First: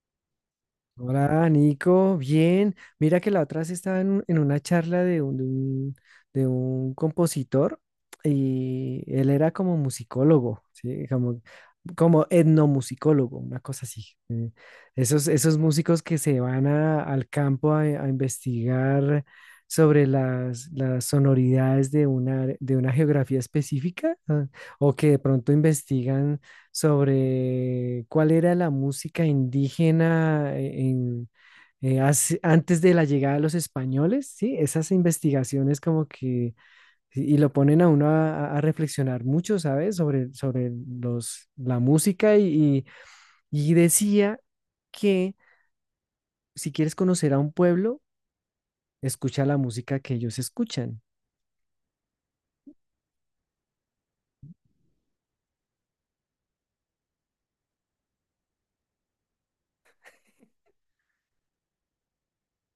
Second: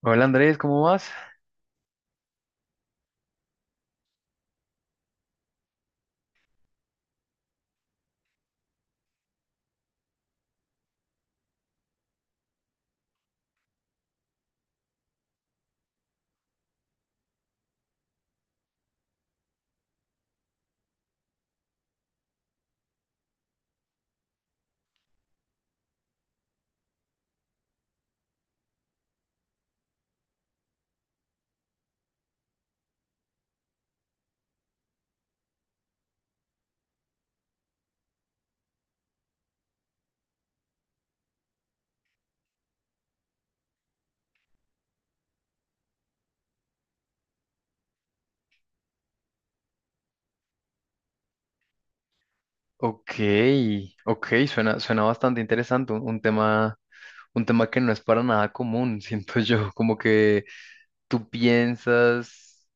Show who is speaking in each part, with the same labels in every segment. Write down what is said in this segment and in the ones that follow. Speaker 1: Hola Andrés, ¿cómo vas?
Speaker 2: Hola, Nico, bien. Mira que la otra vez estaba en una charla de un compositor y él era como musicólogo, ¿sí? Como etnomusicólogo, una cosa así. Esos músicos que se van al campo a investigar sobre las sonoridades de una geografía específica, o que de pronto investigan sobre cuál era la música indígena, antes de la llegada de los españoles, ¿sí? Esas investigaciones como que, y lo ponen a uno a reflexionar mucho, ¿sabes? Sobre la música y decía que si quieres conocer a un pueblo, escucha la música que ellos escuchan.
Speaker 1: Ok, ok, suena, suena bastante interesante, un tema que no es para nada común, siento yo, como que tú piensas,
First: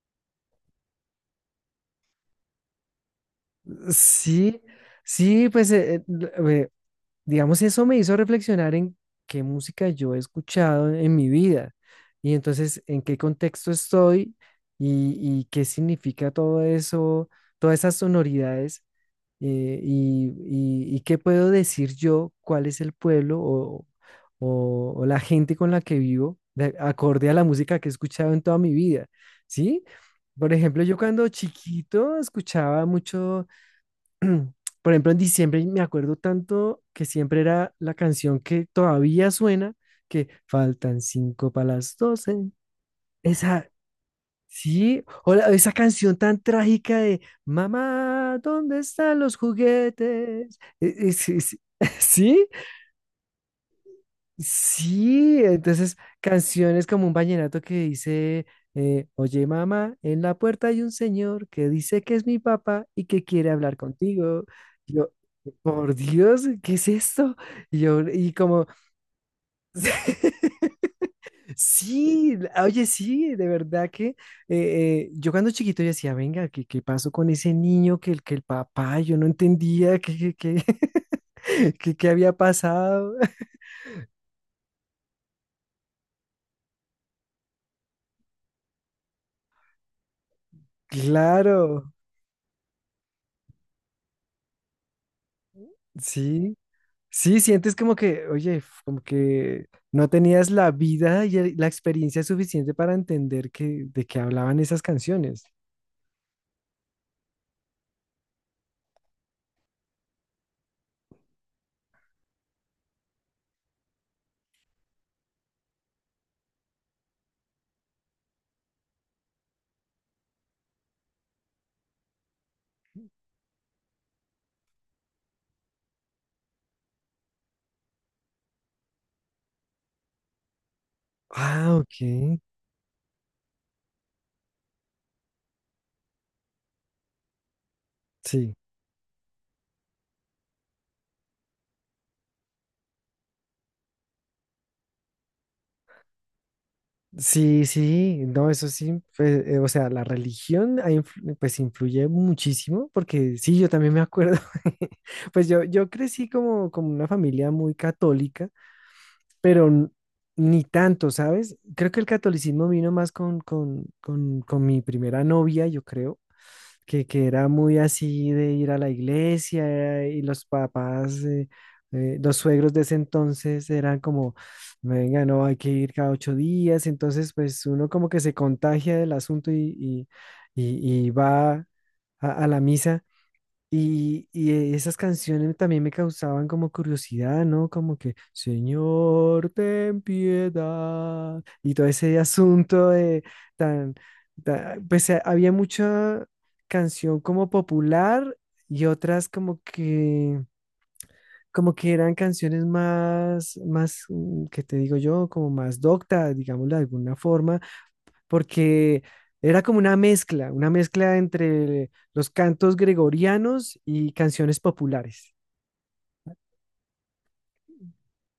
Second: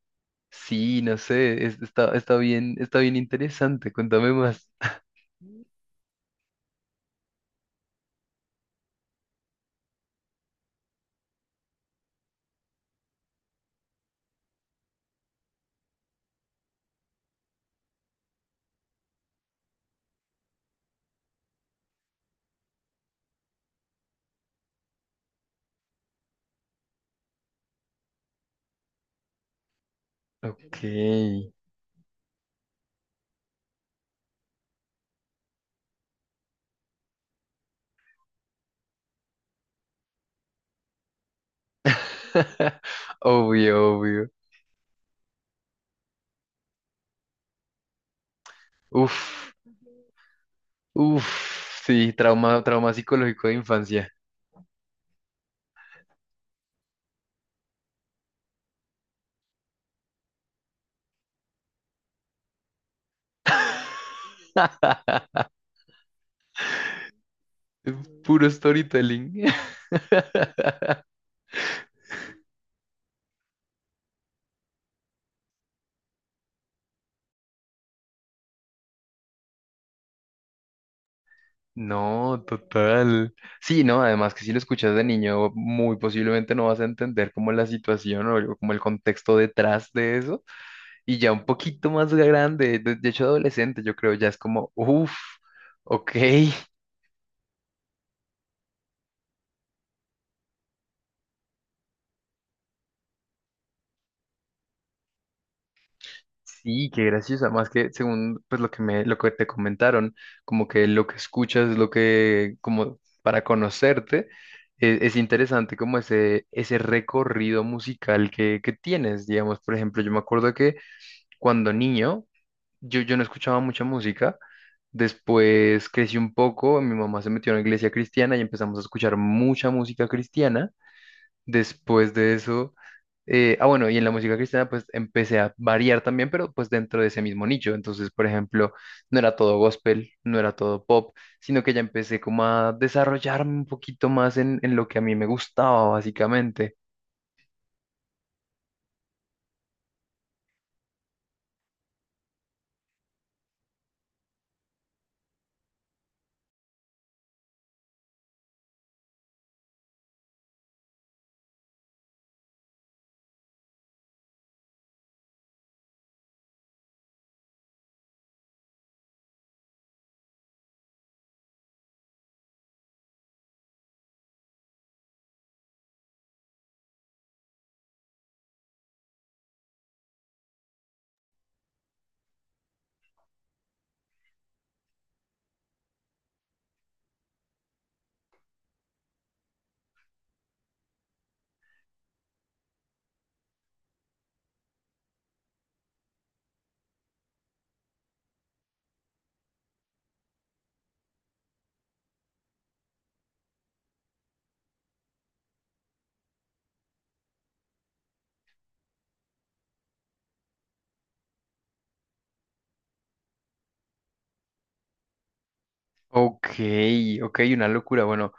Speaker 1: sí, no sé, está, está bien interesante, cuéntame
Speaker 2: Sí,
Speaker 1: más.
Speaker 2: sí, pues eh, digamos, eso me hizo reflexionar en qué música yo he escuchado en mi vida y entonces en qué contexto estoy y qué significa todo eso, todas esas sonoridades eh, y, y qué puedo decir yo, cuál es el pueblo o la gente con la que vivo, acorde a la música que he escuchado en toda mi vida, ¿sí? Por ejemplo,
Speaker 1: Ok.
Speaker 2: yo cuando chiquito escuchaba mucho. Por ejemplo, en diciembre me acuerdo tanto que siempre era la canción que todavía suena, que faltan 5 para las 12. Esa,
Speaker 1: Obvio, obvio.
Speaker 2: sí, o esa canción tan trágica de Mamá, ¿dónde están los
Speaker 1: Uf,
Speaker 2: juguetes?
Speaker 1: uf, sí,
Speaker 2: Sí.
Speaker 1: trauma, trauma psicológico de infancia.
Speaker 2: Sí, entonces canciones como un vallenato que dice, oye, mamá, en la puerta hay un señor que dice que es mi papá y que quiere hablar contigo. Yo, por Dios, ¿qué es esto? Y yo, y
Speaker 1: Puro
Speaker 2: como,
Speaker 1: storytelling.
Speaker 2: sí, oye, sí, de verdad que yo cuando chiquito yo decía, venga, ¿qué pasó con ese niño que el, papá? Yo no entendía qué había
Speaker 1: No,
Speaker 2: pasado.
Speaker 1: total. Sí, no, además que si lo escuchas de niño, muy posiblemente no vas a entender como la situación o como el contexto detrás de eso. Y ya un poquito
Speaker 2: Claro,
Speaker 1: más grande, de hecho adolescente, yo creo, ya es como, uff, ok,
Speaker 2: sí. Sí, sientes como que, oye, como que no tenías la vida y la experiencia suficiente para entender de qué hablaban esas canciones.
Speaker 1: sí, qué gracioso. Además que según pues lo que me, lo que te comentaron, como que lo que escuchas es lo que, como para conocerte, es interesante como ese recorrido musical que tienes. Digamos, por ejemplo, yo me acuerdo que cuando niño, yo no escuchaba mucha música. Después crecí un poco, mi mamá se metió en la iglesia cristiana y empezamos a escuchar mucha música cristiana.
Speaker 2: Ah,
Speaker 1: Después de
Speaker 2: ok.
Speaker 1: eso, ah, bueno, y en la música cristiana pues empecé a variar también, pero pues dentro de ese mismo nicho. Entonces, por
Speaker 2: Sí.
Speaker 1: ejemplo, no era todo gospel, no era todo pop, sino que ya empecé como a desarrollarme un poquito más en lo que a mí me gustaba, básicamente.
Speaker 2: Sí, sí, no, eso sí, pues, o sea, la religión pues influye muchísimo, porque sí, yo también me acuerdo. Pues yo crecí como una familia muy católica, pero ni tanto, ¿sabes? Creo que el catolicismo vino más con mi primera novia, yo creo. Que era muy así de ir a la iglesia, y los papás, los suegros de ese entonces eran como, venga, no, hay que ir cada 8 días, entonces pues uno como que se contagia del asunto y va a la misa, y esas canciones también me causaban como curiosidad, ¿no? Como que, Señor, ten piedad. Y todo ese asunto de tan, pues, había mucha canción como popular y otras como que eran canciones más, ¿qué te digo yo? Como más docta, digámoslo de alguna forma, porque era como una mezcla entre los cantos gregorianos y canciones populares.
Speaker 1: Ok, ok, una locura. Bueno.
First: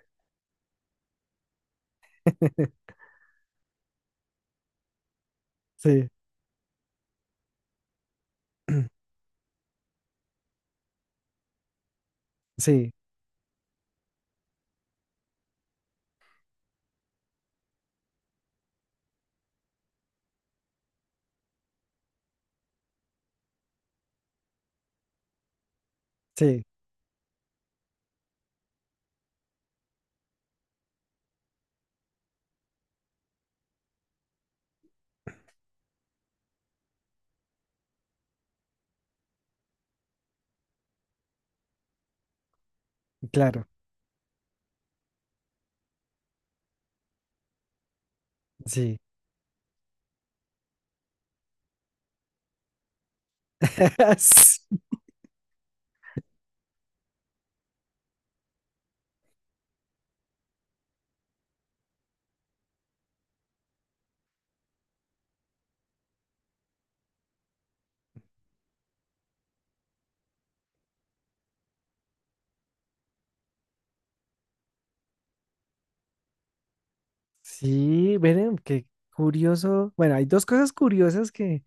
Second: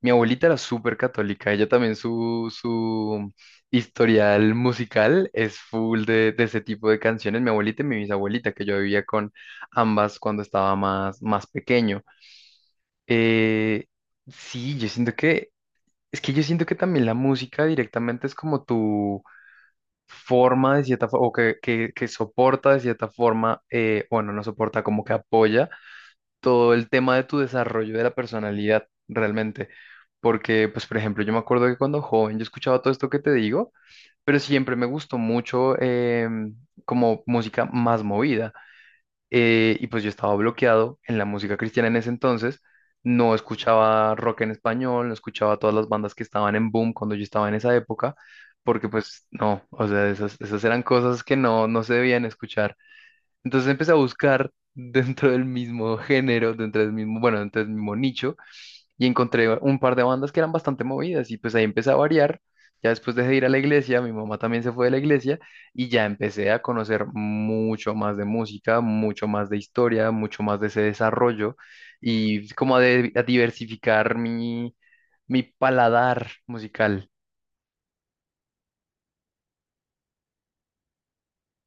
Speaker 1: Mi abuelita era súper católica, ella también su, su historial musical es full
Speaker 2: Sí,
Speaker 1: de ese tipo de canciones. Mi abuelita y mi bisabuelita, que yo vivía con ambas cuando estaba más, más pequeño.
Speaker 2: sí,
Speaker 1: Eh, sí, yo siento que, es que yo siento que también la música directamente es como tu forma de cierta forma, que soporta de cierta forma, bueno, no soporta, como que apoya
Speaker 2: sí,
Speaker 1: todo el tema de tu desarrollo de la personalidad realmente. Porque, pues, por ejemplo, yo me acuerdo que cuando joven yo escuchaba todo esto que te digo, pero siempre me gustó mucho em, como música más movida. Y pues yo estaba bloqueado en la música cristiana en ese entonces. No
Speaker 2: claro,
Speaker 1: escuchaba rock en español, no escuchaba todas las bandas que estaban en boom cuando yo estaba en esa época, porque
Speaker 2: sí.
Speaker 1: pues no, o sea, esas, esas eran cosas que no, no se debían escuchar. Entonces empecé a buscar dentro del mismo género, dentro del mismo, bueno, dentro del mismo nicho, y encontré un par de bandas que eran bastante movidas, y pues ahí empecé a variar. Ya después dejé de ir a la iglesia, mi mamá también se fue de la iglesia, y ya empecé a conocer mucho más de música, mucho más de historia, mucho más de ese desarrollo, y como a, a diversificar mi, mi paladar musical.
Speaker 2: Sí, miren, qué curioso. Bueno, hay dos cosas curiosas que,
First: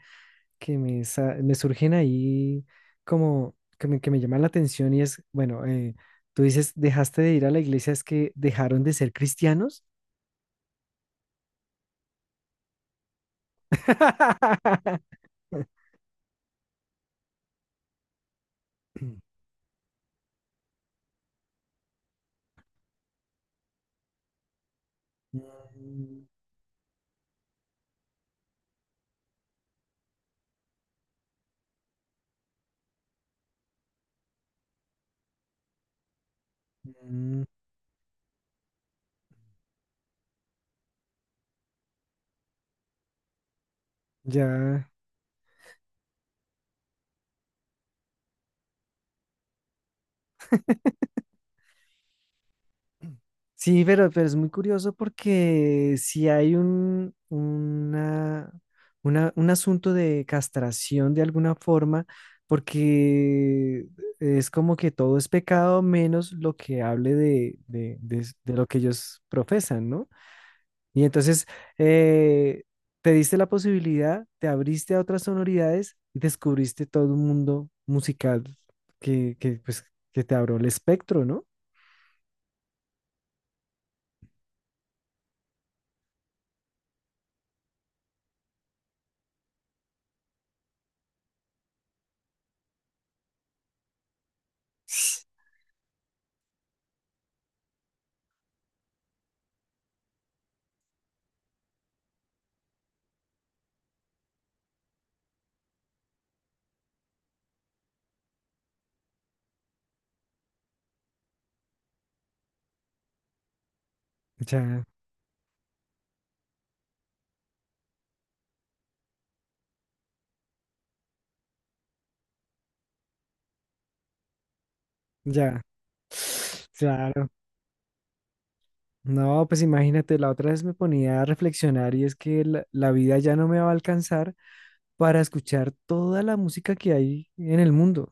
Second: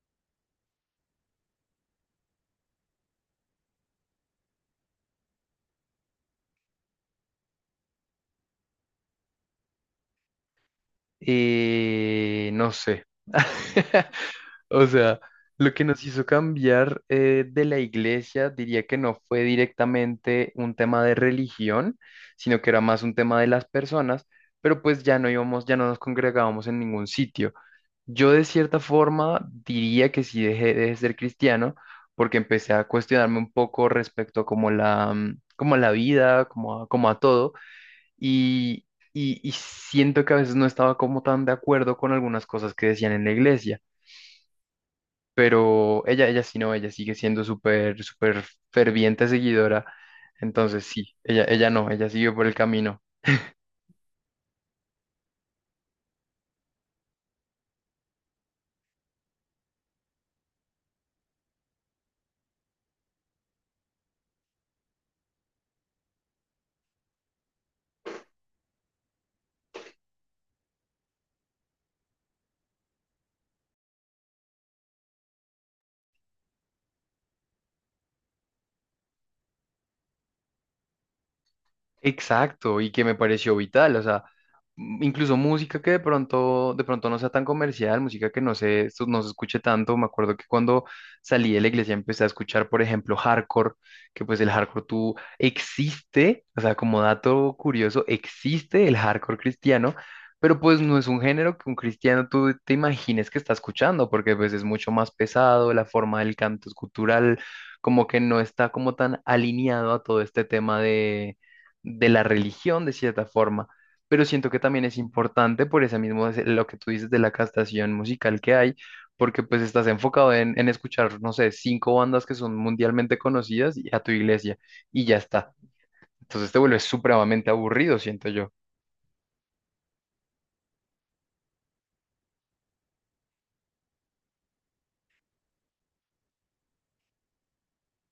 Speaker 2: que me surgen ahí, como que me llaman la atención, y es, bueno, tú dices, dejaste de ir a la iglesia, es que dejaron de ser cristianos.
Speaker 1: No sé. O sea, lo que nos hizo cambiar de la iglesia, diría que no fue directamente un tema de religión, sino que era más un tema de las personas, pero pues ya no íbamos, ya no nos
Speaker 2: Mm,
Speaker 1: congregábamos en ningún sitio. Yo de cierta forma diría que sí dejé de ser cristiano porque empecé a cuestionarme un poco respecto a como la, como a la vida, como a, como a
Speaker 2: mm.
Speaker 1: todo y, y siento que a veces no estaba como tan de acuerdo con algunas cosas que decían en la iglesia,
Speaker 2: Ya.
Speaker 1: pero ella sí no, ella sigue siendo súper, súper ferviente seguidora. Entonces sí, ella no, ella siguió por el camino.
Speaker 2: Sí, pero es muy curioso, porque si hay un asunto de castración de alguna forma, porque es como que todo es pecado menos lo que hable de lo que ellos profesan, ¿no? Y entonces eh, te diste la posibilidad, te abriste a otras sonoridades y descubriste todo un mundo musical, pues, que te abrió el espectro, ¿no?
Speaker 1: Exacto, y que me pareció vital, o sea, incluso música que de pronto no sea tan comercial, música que no se, esto no se escuche tanto. Me acuerdo que cuando salí de la iglesia empecé a escuchar, por ejemplo, hardcore, que pues el hardcore tú existe, o sea, como dato curioso, existe el hardcore cristiano, pero pues no es un género que un cristiano tú te imagines que está escuchando, porque pues es mucho más pesado, la forma del canto es cultural, como que no está como tan alineado a todo este tema de la religión de cierta forma, pero siento que también
Speaker 2: Ya.
Speaker 1: es importante por ese mismo, lo que tú dices de la castación musical que hay, porque pues estás enfocado en escuchar, no sé, cinco bandas que son mundialmente conocidas y a tu iglesia y ya está.
Speaker 2: Ya,
Speaker 1: Entonces te vuelves
Speaker 2: claro.
Speaker 1: supremamente aburrido, siento yo.
Speaker 2: No, pues imagínate, la otra vez me ponía a reflexionar, y es que la vida ya no me va a alcanzar para escuchar toda la música que hay en el mundo.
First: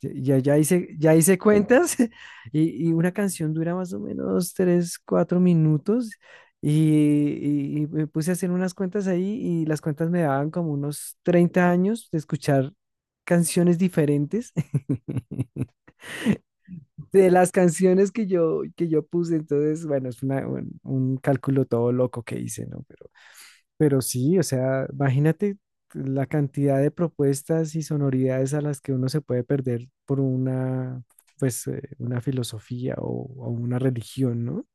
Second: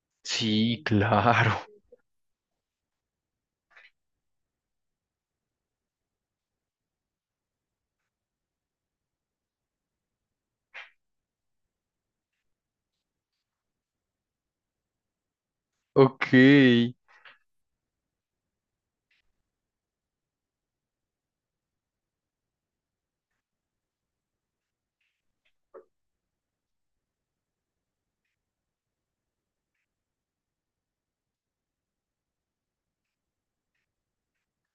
Speaker 2: Ya, ya ya
Speaker 1: Sí,
Speaker 2: hice, ya hice
Speaker 1: claro.
Speaker 2: cuentas, y una canción dura más o menos 3, 4 minutos, y me puse a hacer unas cuentas ahí, y las cuentas me daban como unos 30 años de escuchar canciones diferentes,
Speaker 1: Ok.
Speaker 2: de las canciones que yo puse. Entonces, bueno, es un cálculo todo loco que hice, ¿no? Pero sí, o sea, imagínate la cantidad de propuestas y sonoridades a las que uno se puede perder por pues, una filosofía o una religión, ¿no?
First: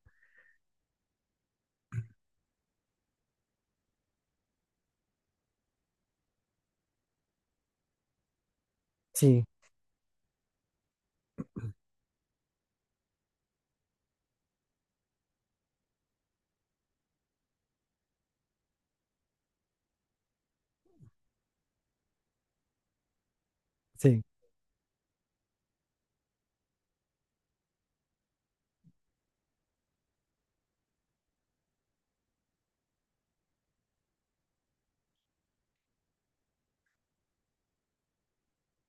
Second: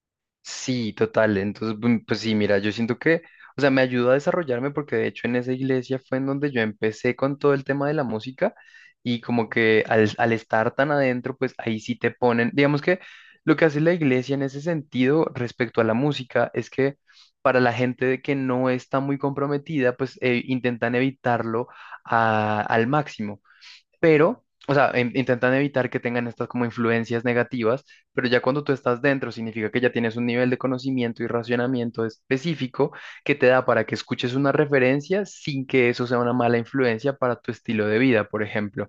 Speaker 1: Sí, total. Entonces, bum, pues sí, mira, yo siento que, o sea, me ayudó a desarrollarme porque de hecho en esa iglesia fue en donde yo empecé con todo el tema de la música y
Speaker 2: Sí,
Speaker 1: como que al, al estar tan adentro, pues ahí sí te ponen, digamos que lo que hace la iglesia en ese sentido respecto a la música es que para la gente que no está muy comprometida, pues intentan evitarlo al máximo,
Speaker 2: sí,
Speaker 1: pero, o sea, intentan evitar que tengan estas como influencias negativas, pero ya cuando tú estás dentro significa que ya tienes un nivel de conocimiento y racionamiento específico que te da para que escuches una referencia sin que eso sea una mala influencia para tu estilo de vida, por ejemplo.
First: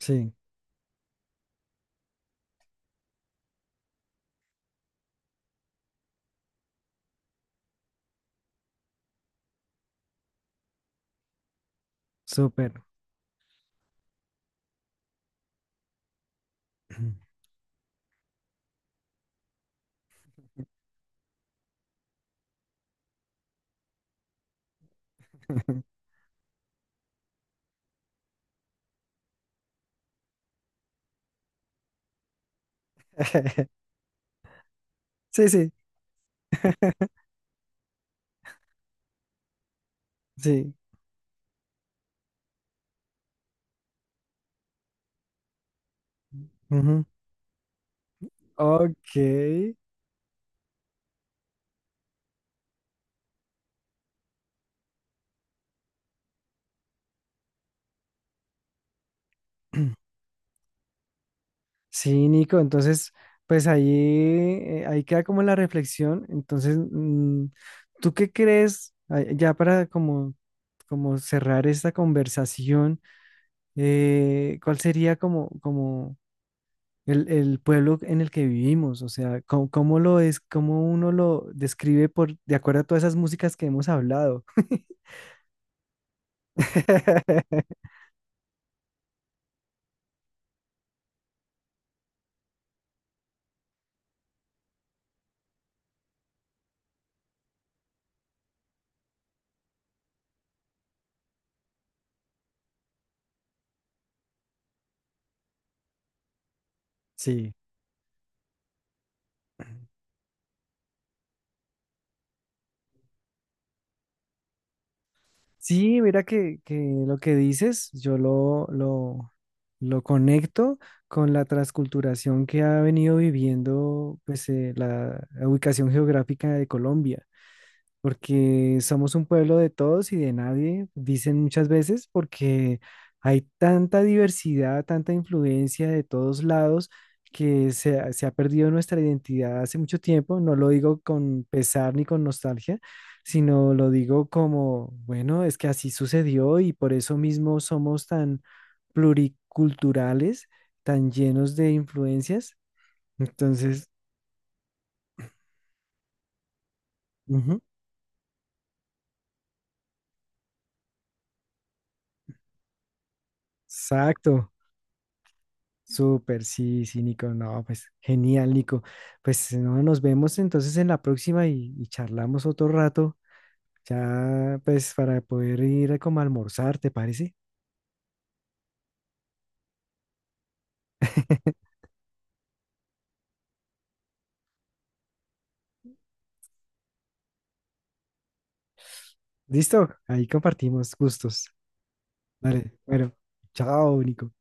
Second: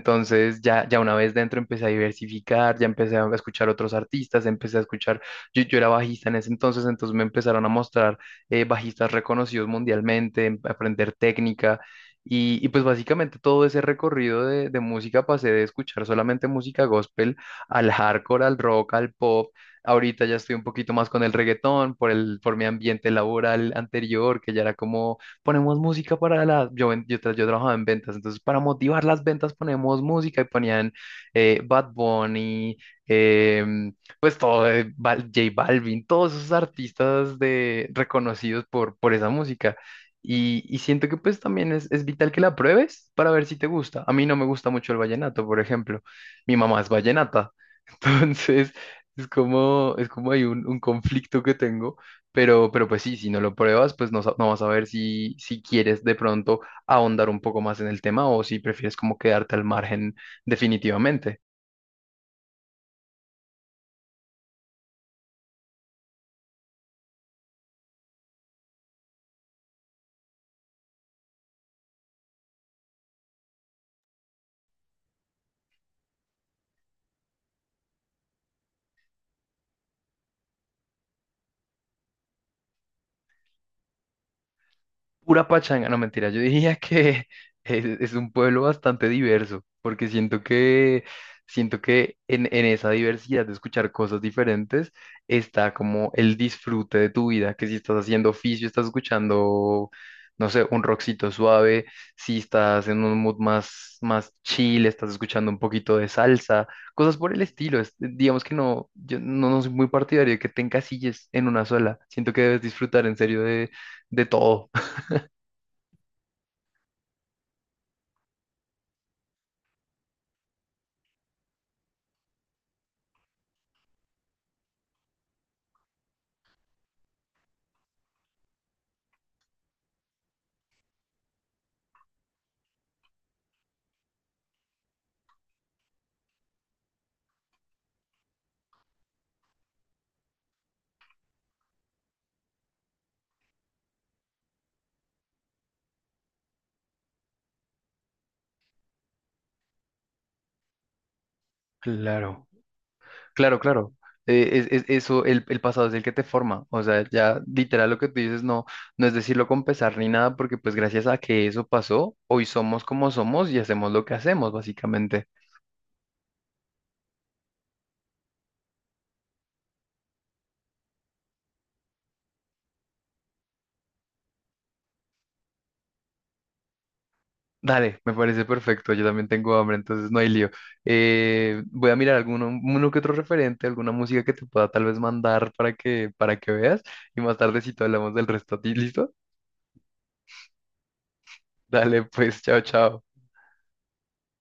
Speaker 2: sí,
Speaker 1: ya, ya una vez dentro empecé a diversificar, ya empecé a escuchar otros artistas, empecé a escuchar, yo era bajista en ese entonces, entonces me empezaron a mostrar bajistas reconocidos mundialmente, aprender técnica. Y
Speaker 2: súper.
Speaker 1: pues básicamente todo ese recorrido de música pasé de escuchar solamente música gospel al hardcore, al rock, al pop. Ahorita ya estoy un poquito más con el reggaetón por el, por mi ambiente laboral anterior, que ya era como ponemos música para la, yo, yo trabajaba en ventas, entonces para motivar las ventas ponemos música y ponían Bad Bunny, em, pues todo,
Speaker 2: Sí,
Speaker 1: J
Speaker 2: sí,
Speaker 1: Balvin, todos esos artistas de, reconocidos por esa música.
Speaker 2: sí.
Speaker 1: Y siento que pues también es vital que la pruebes para ver si te gusta. A mí no me gusta mucho el vallenato, por ejemplo. Mi mamá es
Speaker 2: Ujú.
Speaker 1: vallenata, entonces
Speaker 2: Ok.
Speaker 1: es como hay un conflicto que tengo, pero pues sí, si no lo pruebas, pues no, no vas a ver si, si quieres de pronto ahondar un poco más en el tema o si prefieres como quedarte al margen definitivamente.
Speaker 2: Sí, Nico, entonces, pues ahí queda como la reflexión. Entonces, ¿tú qué crees? Ah, ya, para como cerrar esta conversación, ¿cuál sería como el pueblo en el que vivimos? O sea, ¿cómo lo es, cómo uno lo describe de acuerdo a todas esas músicas que hemos hablado?
Speaker 1: Pura pachanga, no mentira, yo diría que es un pueblo bastante diverso, porque siento que en esa diversidad de escuchar cosas diferentes está como el disfrute de tu vida, que si estás haciendo oficio, estás escuchando, no sé, un rockcito suave, si estás en un mood más, más chill, estás escuchando un poquito de salsa, cosas por el
Speaker 2: Sí.
Speaker 1: estilo. Digamos que no, yo no, no soy muy partidario de que te encasilles en una sola, siento que debes disfrutar en serio de todo.
Speaker 2: Sí, mira que lo que dices, yo lo conecto con la transculturación que ha venido viviendo, pues, la ubicación geográfica de Colombia, porque somos un pueblo de todos y de nadie, dicen muchas veces, porque hay tanta diversidad, tanta influencia de todos lados, que se ha perdido nuestra identidad hace mucho tiempo. No lo digo con pesar ni con nostalgia, sino lo digo como, bueno, es que así sucedió, y por eso mismo somos tan pluriculturales, tan llenos de
Speaker 1: Claro,
Speaker 2: influencias.
Speaker 1: claro,
Speaker 2: Entonces,
Speaker 1: claro. Es, eso, el pasado es el que te forma. O sea, ya
Speaker 2: ujú,
Speaker 1: literal lo que tú dices, no, no es decirlo con pesar ni nada, porque pues gracias a que eso pasó, hoy somos como somos y hacemos lo que
Speaker 2: exacto.
Speaker 1: hacemos, básicamente.
Speaker 2: Súper, sí, sí, Nico, no, pues genial, Nico. Pues no, nos vemos entonces en la próxima y charlamos otro rato, ya pues para poder ir a como a almorzar, ¿te parece?
Speaker 1: Dale, me parece perfecto. Yo también tengo hambre, entonces no hay lío. Voy a mirar alguno, uno que otro referente, alguna música que te pueda tal vez mandar para que veas y más tardecito hablamos del resto. ¿A ti? ¿Listo?
Speaker 2: Listo, ahí compartimos gustos.
Speaker 1: Dale, pues, chao,
Speaker 2: Vale,
Speaker 1: chao.
Speaker 2: bueno, chao, Nico.